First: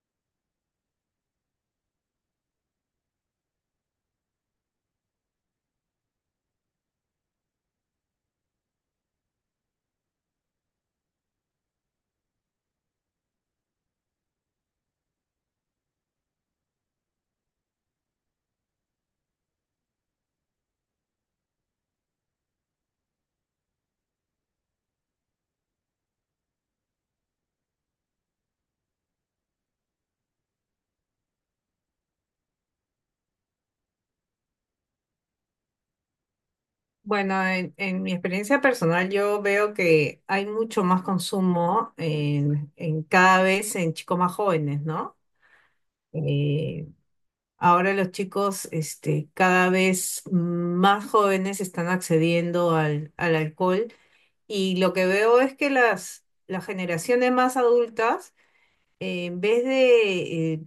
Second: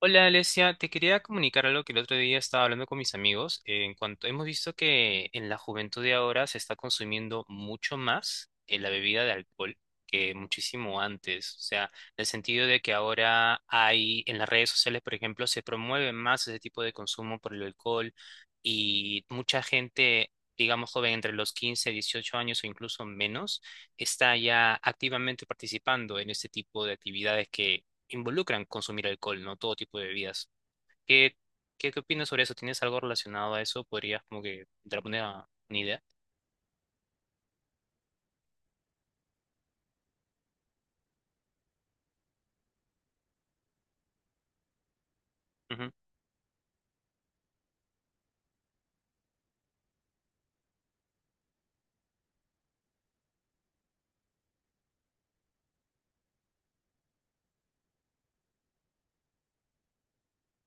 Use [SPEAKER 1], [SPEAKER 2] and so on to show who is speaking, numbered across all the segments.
[SPEAKER 1] Hola Alesia, te quería comunicar algo que el otro día estaba hablando con mis amigos. En cuanto hemos visto que en la juventud de ahora se está consumiendo mucho más la bebida de alcohol que muchísimo antes. O sea, en el sentido de que ahora hay en las redes sociales, por ejemplo, se promueve más ese tipo de consumo por el alcohol y mucha gente, digamos joven entre los 15, 18 años o incluso menos, está ya activamente participando en este tipo de actividades que involucran consumir alcohol, ¿no? Todo tipo de bebidas. ¿Qué, qué opinas sobre eso? ¿Tienes algo relacionado a eso? ¿Podrías como que dar una idea?
[SPEAKER 2] Bueno, en mi experiencia personal yo veo que hay mucho más consumo en cada vez en chicos más jóvenes, ¿no?
[SPEAKER 1] Ujú.
[SPEAKER 2] Eh, Ahora los chicos cada vez más jóvenes están accediendo al alcohol y lo que veo es que las generaciones más adultas, en vez de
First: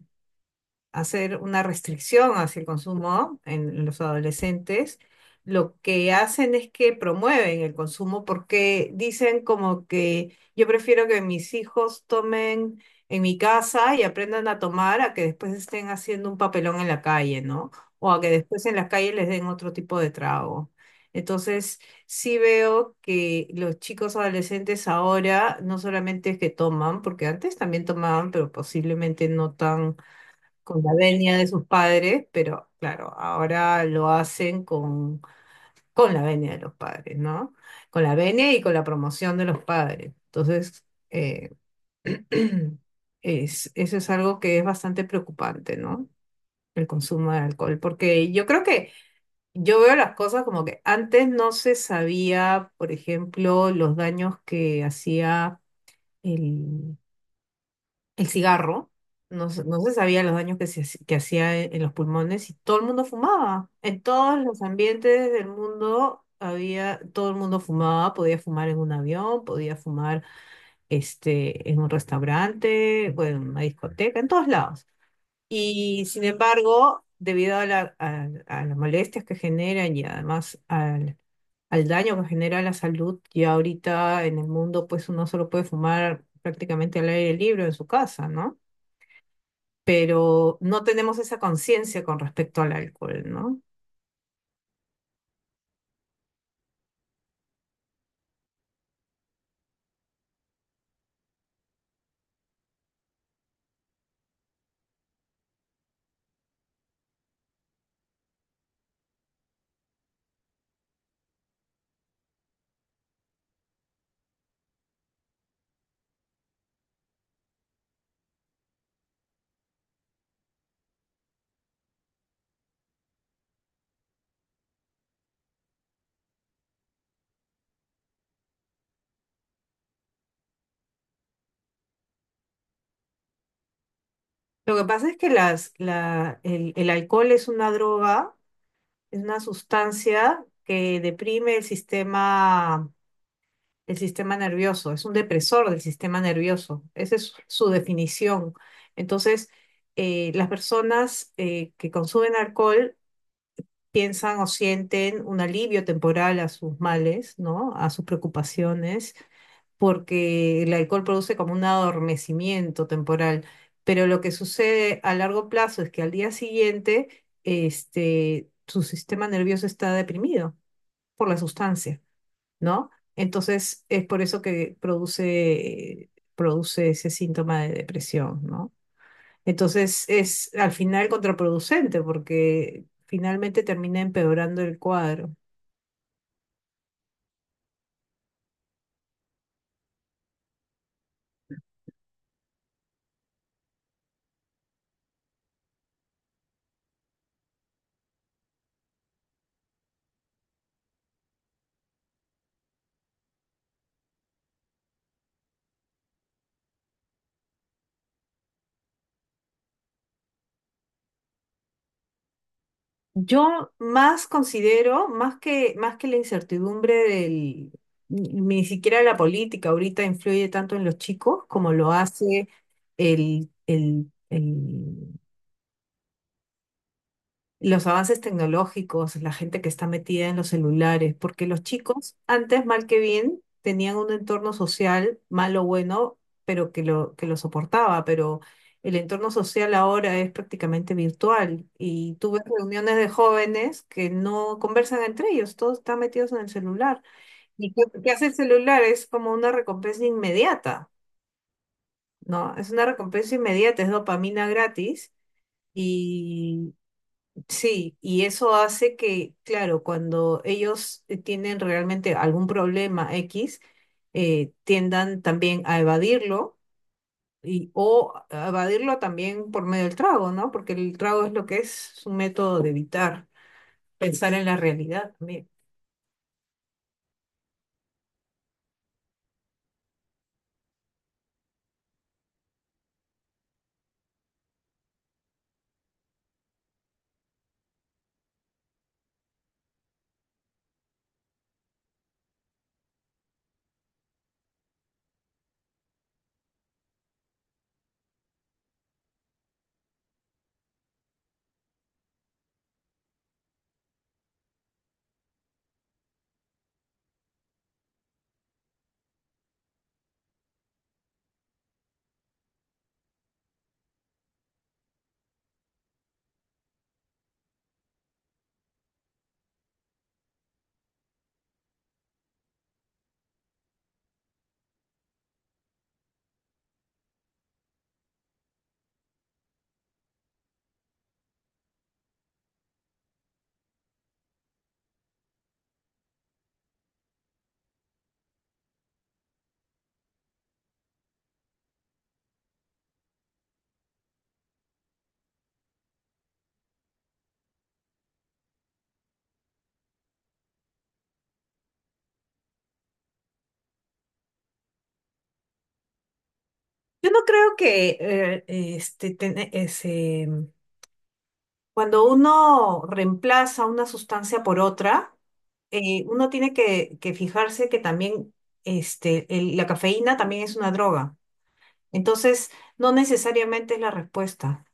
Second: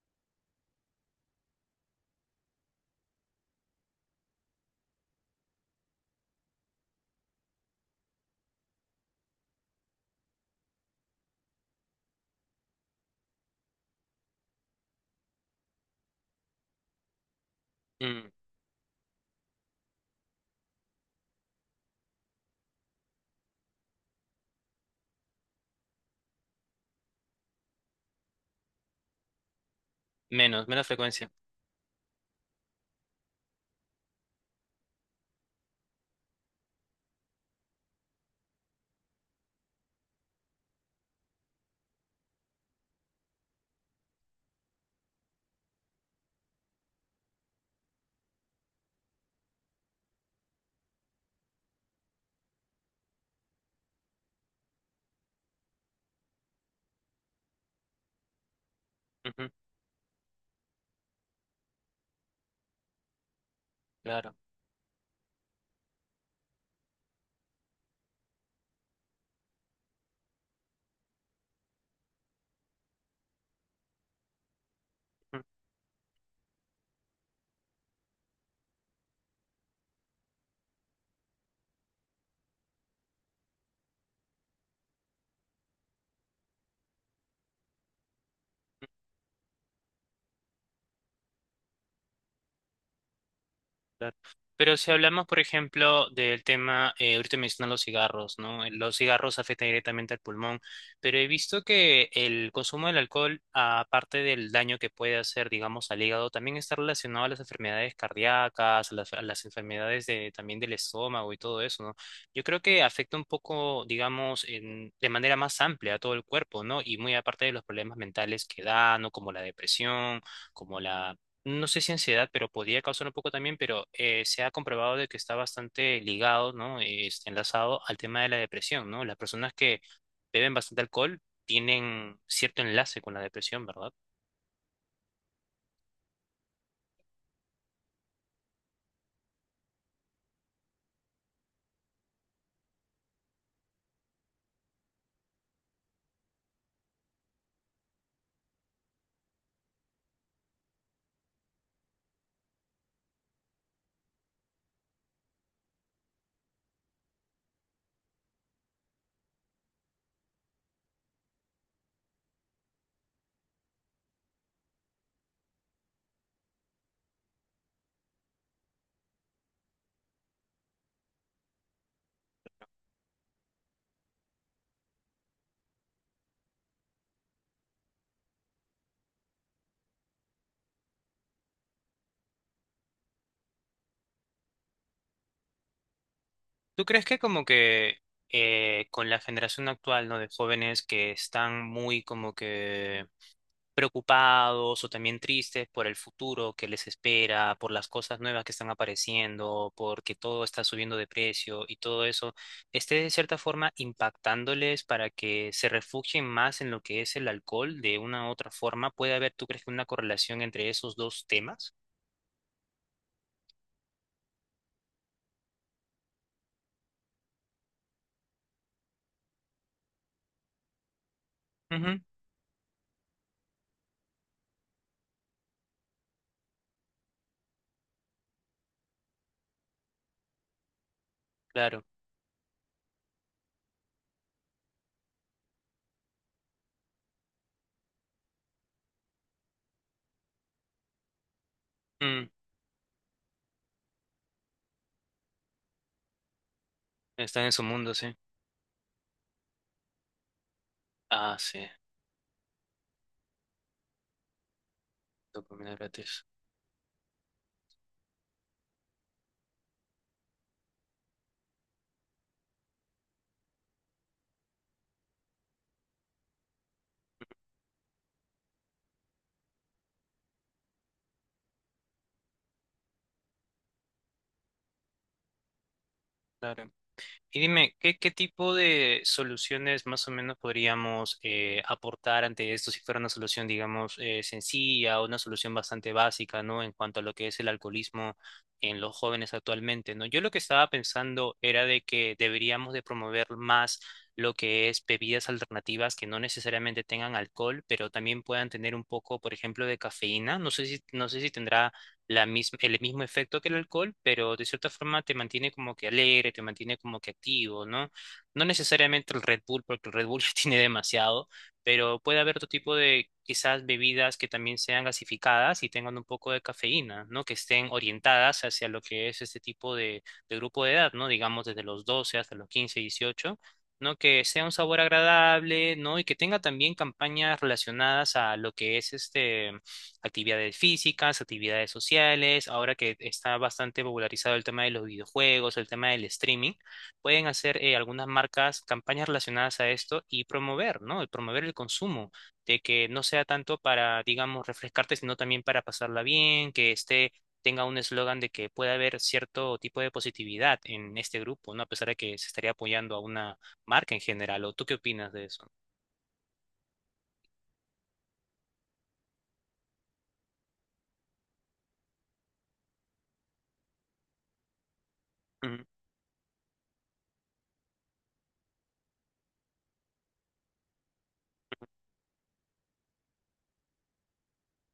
[SPEAKER 2] hacer una restricción hacia el consumo en los adolescentes, lo que hacen es que promueven el consumo porque dicen como que yo prefiero que mis hijos tomen en mi casa y aprendan a tomar a que después estén haciendo un papelón en la calle, ¿no? O a
[SPEAKER 1] Mm,
[SPEAKER 2] que después en la calle les den otro tipo de trago. Entonces, sí veo que los chicos adolescentes ahora no solamente es que toman, porque antes también tomaban, pero posiblemente no tan
[SPEAKER 1] menos,
[SPEAKER 2] con
[SPEAKER 1] menos
[SPEAKER 2] la
[SPEAKER 1] frecuencia.
[SPEAKER 2] venia de sus padres, pero claro, ahora lo hacen con la venia de los padres, ¿no? Con la venia y con la promoción de los padres. Entonces, eso es algo que es bastante preocupante, ¿no? El consumo de alcohol, porque yo creo que yo veo las cosas como que antes no se sabía, por ejemplo, los daños que hacía el el cigarro,
[SPEAKER 1] Ujú,
[SPEAKER 2] no, no se sabía los daños que, que hacía en los pulmones y todo el mundo fumaba. En
[SPEAKER 1] claro.
[SPEAKER 2] todos los ambientes del mundo había, todo el mundo fumaba, podía fumar en un avión, podía fumar en un restaurante, bueno, en una discoteca, en todos lados. Y sin embargo, debido a, a las molestias que generan y además al daño que genera a la salud, ya ahorita en el mundo pues uno solo puede fumar prácticamente al aire libre en su casa, ¿no? Pero no tenemos esa conciencia con respecto al alcohol, ¿no?
[SPEAKER 1] Claro. Pero si hablamos, por ejemplo, del tema, ahorita mencionan los cigarros, ¿no? Los cigarros afectan directamente al pulmón, pero he visto que el consumo del alcohol, aparte del daño que puede hacer, digamos, al hígado, también está relacionado a las enfermedades cardíacas, a las enfermedades de, también del estómago y todo eso, ¿no? Yo creo que afecta un poco, digamos, de manera más amplia a todo el cuerpo, ¿no? Y muy aparte de los problemas mentales que dan, ¿no? Como la depresión, como la no sé si ansiedad, pero podría causar un poco también, pero se ha comprobado de que está bastante ligado, ¿no? Enlazado al tema de la depresión, ¿no? Las personas que beben bastante alcohol tienen cierto enlace con la depresión, ¿verdad?
[SPEAKER 2] Lo que pasa es que el alcohol es una droga, es una sustancia que deprime el sistema nervioso, es un depresor del sistema nervioso, esa es su definición. Entonces, las personas que consumen alcohol piensan o sienten un alivio temporal a sus males, ¿no? A sus preocupaciones porque el alcohol produce como un adormecimiento temporal, pero lo que sucede a largo plazo es que al día siguiente, su sistema nervioso está deprimido por la sustancia, ¿no? Entonces es por eso que produce ese síntoma de depresión, ¿no? Entonces es al final contraproducente porque finalmente termina empeorando el cuadro.
[SPEAKER 1] ¿Tú crees que como que con la generación actual, ¿no? De jóvenes que están muy como que preocupados o también tristes por el futuro que les espera, por las cosas nuevas que están apareciendo, porque todo está subiendo de precio y todo eso, esté de cierta forma impactándoles para que se refugien más en lo que es el alcohol de una u otra forma. ¿Tú crees que una correlación entre esos dos temas?
[SPEAKER 2] Yo más considero, más que la incertidumbre del, ni siquiera la política ahorita influye tanto en los chicos como lo
[SPEAKER 1] Ujú,
[SPEAKER 2] hace el los avances tecnológicos, la gente que está metida en los celulares, porque los
[SPEAKER 1] Claro.
[SPEAKER 2] chicos antes, mal que bien, tenían un entorno social, malo o bueno, pero que lo soportaba, pero el entorno social ahora es prácticamente virtual y
[SPEAKER 1] Mm,
[SPEAKER 2] tú ves reuniones de jóvenes que no conversan entre ellos, todos están metidos en el celular.
[SPEAKER 1] están en su
[SPEAKER 2] ¿Y
[SPEAKER 1] mundo,
[SPEAKER 2] qué
[SPEAKER 1] sí.
[SPEAKER 2] hace el celular? Es como una recompensa inmediata,
[SPEAKER 1] Ah, sí.
[SPEAKER 2] ¿no? Es una recompensa inmediata, es dopamina gratis.
[SPEAKER 1] Dopamina gratis.
[SPEAKER 2] y Sí, y eso hace que, claro, cuando ellos tienen realmente algún problema X, tiendan también a evadirlo y, o a evadirlo también por medio del trago, ¿no? Porque el trago es lo que es un método de evitar pensar en la realidad también.
[SPEAKER 1] Claro. Y dime, ¿qué tipo de soluciones más o menos podríamos aportar ante esto si fuera una solución, digamos, sencilla o una solución bastante básica, ¿no? En cuanto a lo que es el alcoholismo en los jóvenes actualmente, ¿no? Yo lo que estaba pensando era de que deberíamos de promover más lo que es bebidas alternativas que no necesariamente tengan alcohol, pero también puedan tener un poco, por ejemplo, de cafeína. No sé si tendrá el mismo efecto que el alcohol, pero de cierta forma te mantiene como que alegre, te mantiene como que activo, ¿no? No necesariamente el Red Bull, porque el Red Bull ya tiene demasiado, pero puede haber otro tipo de quizás bebidas que también sean gasificadas y tengan un poco de cafeína, ¿no? Que estén orientadas hacia lo que es este tipo de, grupo de edad, ¿no? Digamos desde los 12 hasta los 15 18 ¿no? Que sea un sabor agradable, ¿no? Y que tenga también campañas relacionadas a lo que es este, actividades físicas, actividades sociales, ahora que está bastante popularizado el tema de los videojuegos, el tema del streaming, pueden hacer algunas marcas campañas relacionadas a esto y promover, ¿no? El promover el consumo, de que no sea tanto para, digamos, refrescarte, sino también para pasarla bien, que este tenga un eslogan de que pueda haber cierto tipo de positividad en este grupo, ¿no? A pesar de que se estaría apoyando a una marca en general. ¿O tú qué opinas de eso?
[SPEAKER 2] Yo no creo que cuando uno reemplaza una sustancia por otra,
[SPEAKER 1] Mm,
[SPEAKER 2] uno tiene que fijarse que también la cafeína también es una droga. Entonces, no necesariamente es la respuesta,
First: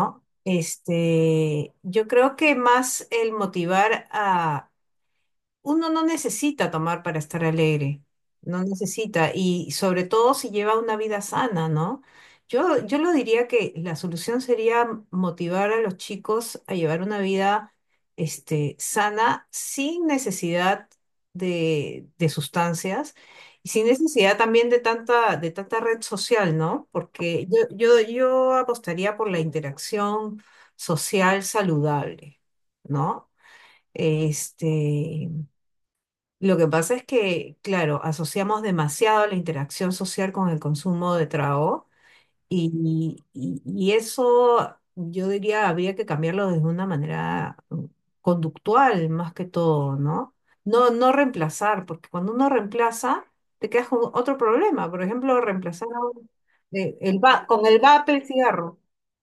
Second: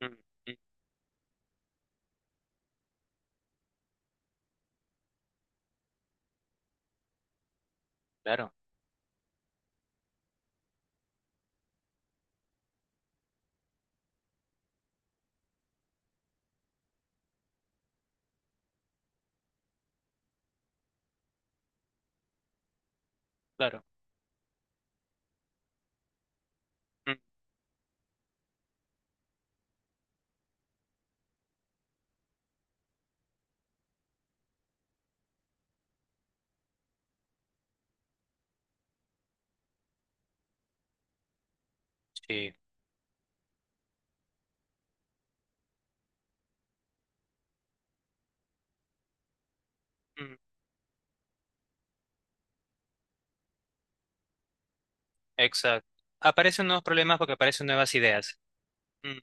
[SPEAKER 1] mm, mm,
[SPEAKER 2] Este, yo creo que más el motivar a, uno no necesita tomar para estar alegre,
[SPEAKER 1] Claro,
[SPEAKER 2] no necesita, y sobre todo si lleva una vida sana, ¿no? Yo lo diría que la solución sería motivar a los chicos a llevar una vida sana sin necesidad de sustancias y
[SPEAKER 1] claro.
[SPEAKER 2] sin necesidad también de tanta red social, ¿no?
[SPEAKER 1] Mm,
[SPEAKER 2] Porque yo apostaría por la interacción social saludable, ¿no? Este, lo que pasa es que, claro, asociamos demasiado la interacción social con el consumo de trago
[SPEAKER 1] Sí.
[SPEAKER 2] y eso yo diría habría que cambiarlo desde una manera conductual más que todo, ¿no? No reemplazar, porque cuando uno reemplaza te quedas con otro problema. Por ejemplo, reemplazar
[SPEAKER 1] Exacto.
[SPEAKER 2] a un-
[SPEAKER 1] Aparecen nuevos problemas
[SPEAKER 2] el
[SPEAKER 1] porque
[SPEAKER 2] va- con
[SPEAKER 1] aparecen
[SPEAKER 2] el
[SPEAKER 1] nuevas
[SPEAKER 2] vape el
[SPEAKER 1] ideas.
[SPEAKER 2] cigarro.
[SPEAKER 1] Mm.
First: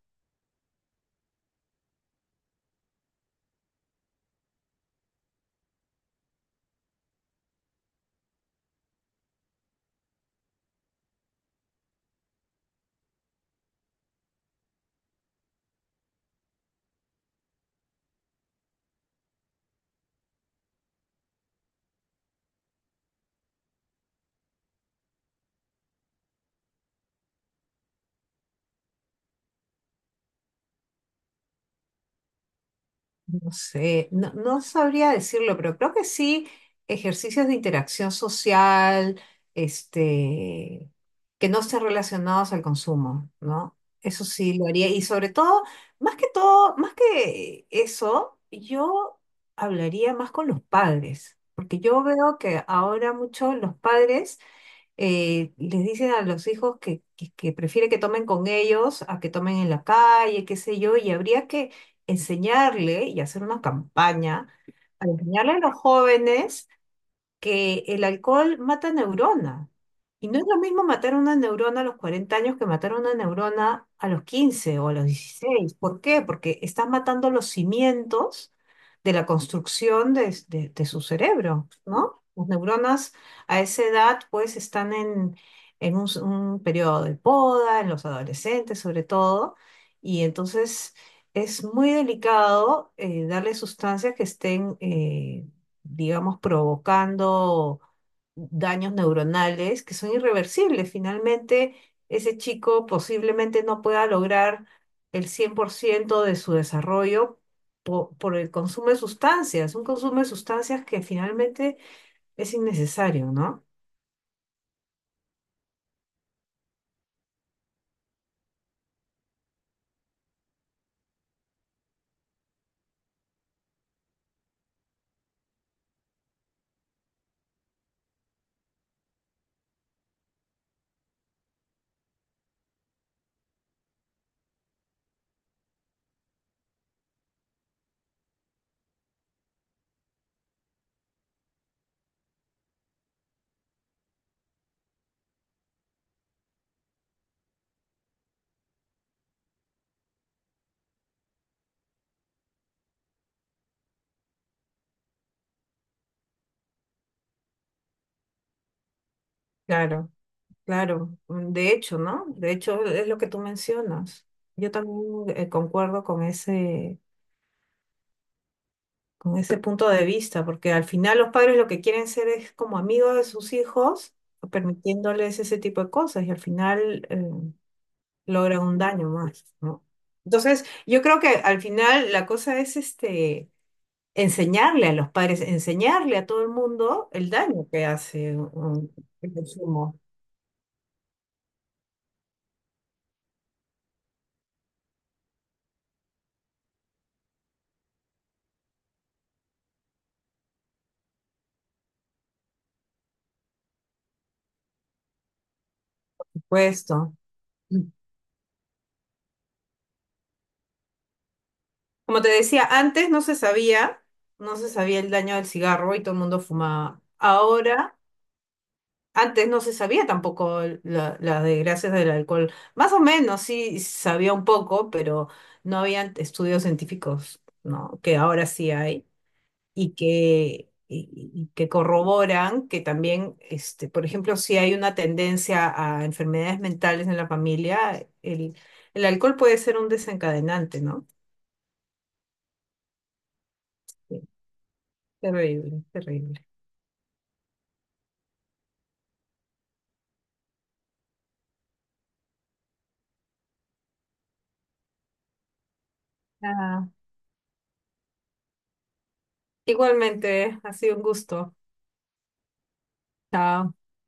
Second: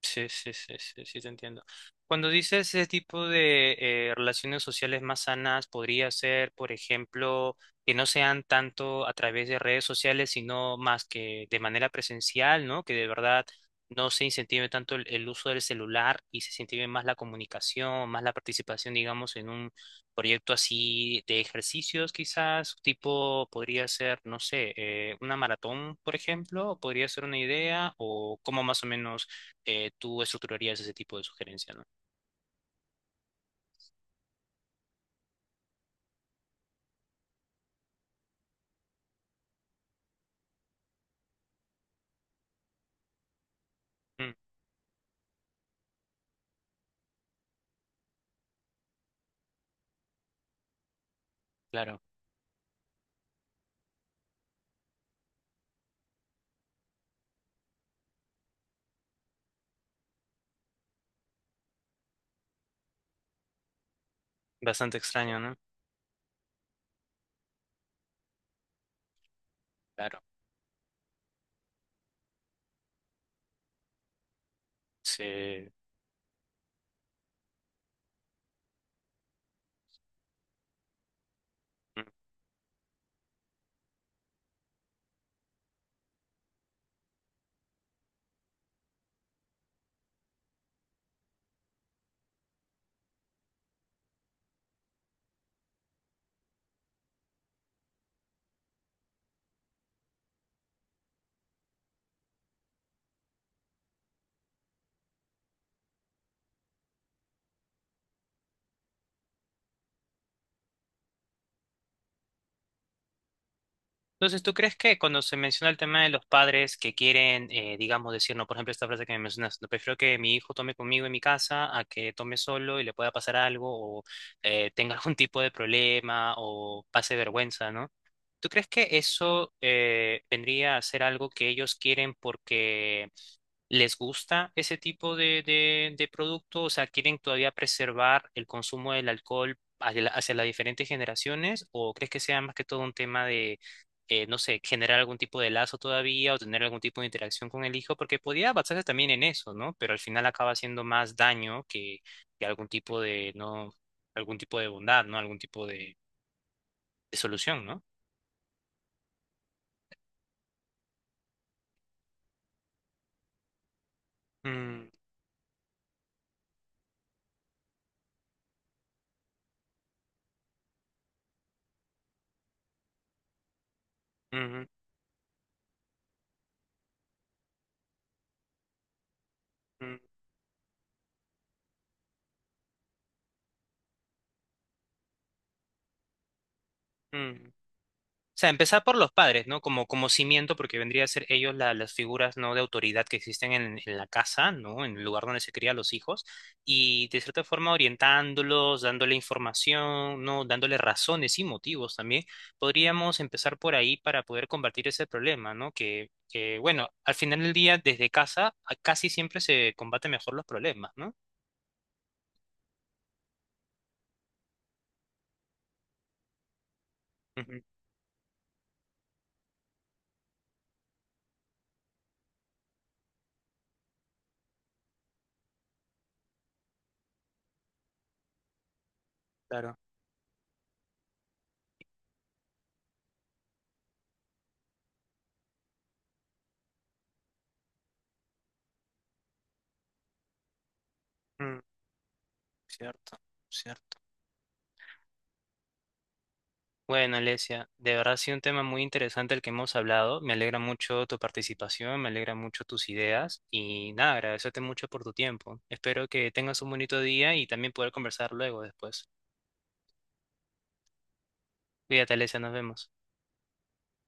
[SPEAKER 1] Sí, sí, sí, sí, sí, te entiendo. Cuando dices ese tipo de relaciones sociales más sanas, podría ser, por ejemplo, que no sean tanto a través de redes sociales, sino más que de manera presencial, ¿no? Que de verdad no se incentive tanto el uso del celular y se incentive más la comunicación, más la participación, digamos, en un proyecto así de ejercicios, quizás, tipo, podría ser, no sé, una maratón, por ejemplo, podría ser una idea, o cómo más o menos tú estructurarías ese tipo de sugerencia, ¿no?
[SPEAKER 2] No sé, no sabría decirlo, pero creo que sí, ejercicios de interacción social, este, que no estén relacionados al consumo, ¿no? Eso
[SPEAKER 1] Mm,
[SPEAKER 2] sí lo haría. Y sobre todo, más que eso, yo hablaría más con los padres, porque
[SPEAKER 1] claro,
[SPEAKER 2] yo veo que ahora muchos los padres les dicen a los hijos que prefiere que tomen con ellos a que tomen en la calle, qué sé yo, y habría que enseñarle y hacer una campaña
[SPEAKER 1] bastante
[SPEAKER 2] para
[SPEAKER 1] extraño,
[SPEAKER 2] enseñarle
[SPEAKER 1] ¿no?
[SPEAKER 2] a los jóvenes que el alcohol mata neurona.
[SPEAKER 1] Claro.
[SPEAKER 2] Y no es lo mismo matar una neurona a los 40 años que matar una neurona a los 15 o a los
[SPEAKER 1] Sí.
[SPEAKER 2] 16. ¿Por qué? Porque estás matando los cimientos de la construcción de su cerebro,
[SPEAKER 1] Mm.
[SPEAKER 2] ¿no? Las neuronas a esa edad pues están en, un periodo de poda, en los adolescentes sobre todo, y entonces es muy delicado darle sustancias que estén digamos, provocando daños neuronales que son irreversibles. Finalmente, ese chico posiblemente no pueda lograr el 100% de su desarrollo por, el consumo de sustancias, un consumo de sustancias que finalmente es innecesario, ¿no?
[SPEAKER 1] Entonces, ¿tú crees que cuando se menciona el tema de los padres que quieren, digamos, decir, no, por ejemplo, esta frase que me mencionas, no prefiero que mi hijo tome conmigo en mi casa a que tome solo y le pueda pasar algo o tenga algún tipo de problema o pase vergüenza, ¿no? ¿Tú crees que eso vendría a ser algo que ellos quieren porque ¿Les gusta ese tipo de, producto? O sea, ¿quieren todavía preservar el consumo del alcohol hacia, hacia las diferentes generaciones? ¿O crees que sea más que todo un tema de, no sé, generar algún tipo de lazo todavía o tener algún tipo de interacción con el hijo? Porque podía basarse también en eso, ¿no? Pero al final acaba haciendo más daño que algún tipo de, ¿no? Algún tipo de bondad, ¿no? Algún tipo de solución, ¿no?
[SPEAKER 2] Claro, claro. De hecho, ¿no? De hecho, es lo que tú mencionas. Yo
[SPEAKER 1] Mm,
[SPEAKER 2] también concuerdo con con ese punto de vista, porque al final los padres lo que quieren ser es como amigos de sus hijos,
[SPEAKER 1] mm,
[SPEAKER 2] permitiéndoles ese tipo de cosas y al final logran un daño más, ¿no?
[SPEAKER 1] mm,
[SPEAKER 2] Entonces, yo creo que al final la cosa es este, enseñarle a los padres, enseñarle a todo el mundo el
[SPEAKER 1] mm.
[SPEAKER 2] daño que hace
[SPEAKER 1] O sea, empezar
[SPEAKER 2] un,
[SPEAKER 1] por los
[SPEAKER 2] el
[SPEAKER 1] padres, ¿no? Como,
[SPEAKER 2] consumo,
[SPEAKER 1] como cimiento, porque vendría a ser ellos las figuras, ¿no? De autoridad que existen en la casa, ¿no? En el lugar donde se crían los hijos. Y de cierta forma orientándolos, dándole información, ¿no? Dándole razones y motivos también. Podríamos empezar por ahí para poder combatir ese problema, ¿no? Que,
[SPEAKER 2] por
[SPEAKER 1] que, bueno,
[SPEAKER 2] supuesto.
[SPEAKER 1] al final del día, desde casa, casi siempre se combaten mejor los problemas, ¿no?
[SPEAKER 2] Como te decía, antes no se sabía, no se sabía el daño del cigarro y todo el mundo fumaba.
[SPEAKER 1] Ujú,
[SPEAKER 2] Ahora antes no se sabía tampoco las desgracias del alcohol. Más o menos sí sabía un poco, pero no habían estudios científicos, ¿no? Que ahora sí hay
[SPEAKER 1] Claro.
[SPEAKER 2] y y que corroboran que también, este, por ejemplo, si hay una tendencia a enfermedades mentales en la familia, el alcohol puede ser un desencadenante, ¿no?
[SPEAKER 1] Mm, cierto, cierto.
[SPEAKER 2] Sí. Terrible, terrible.
[SPEAKER 1] Bueno, Alesia, de verdad ha sido un tema muy interesante el que hemos hablado. Me alegra mucho tu participación, me alegra mucho tus ideas y nada, agradecerte mucho por tu tiempo. Espero que tengas un
[SPEAKER 2] Ah,
[SPEAKER 1] bonito día y también poder conversar luego después.
[SPEAKER 2] igualmente, ha sido un gusto.
[SPEAKER 1] Cuídate, Alesia, nos vemos.
[SPEAKER 2] Chao.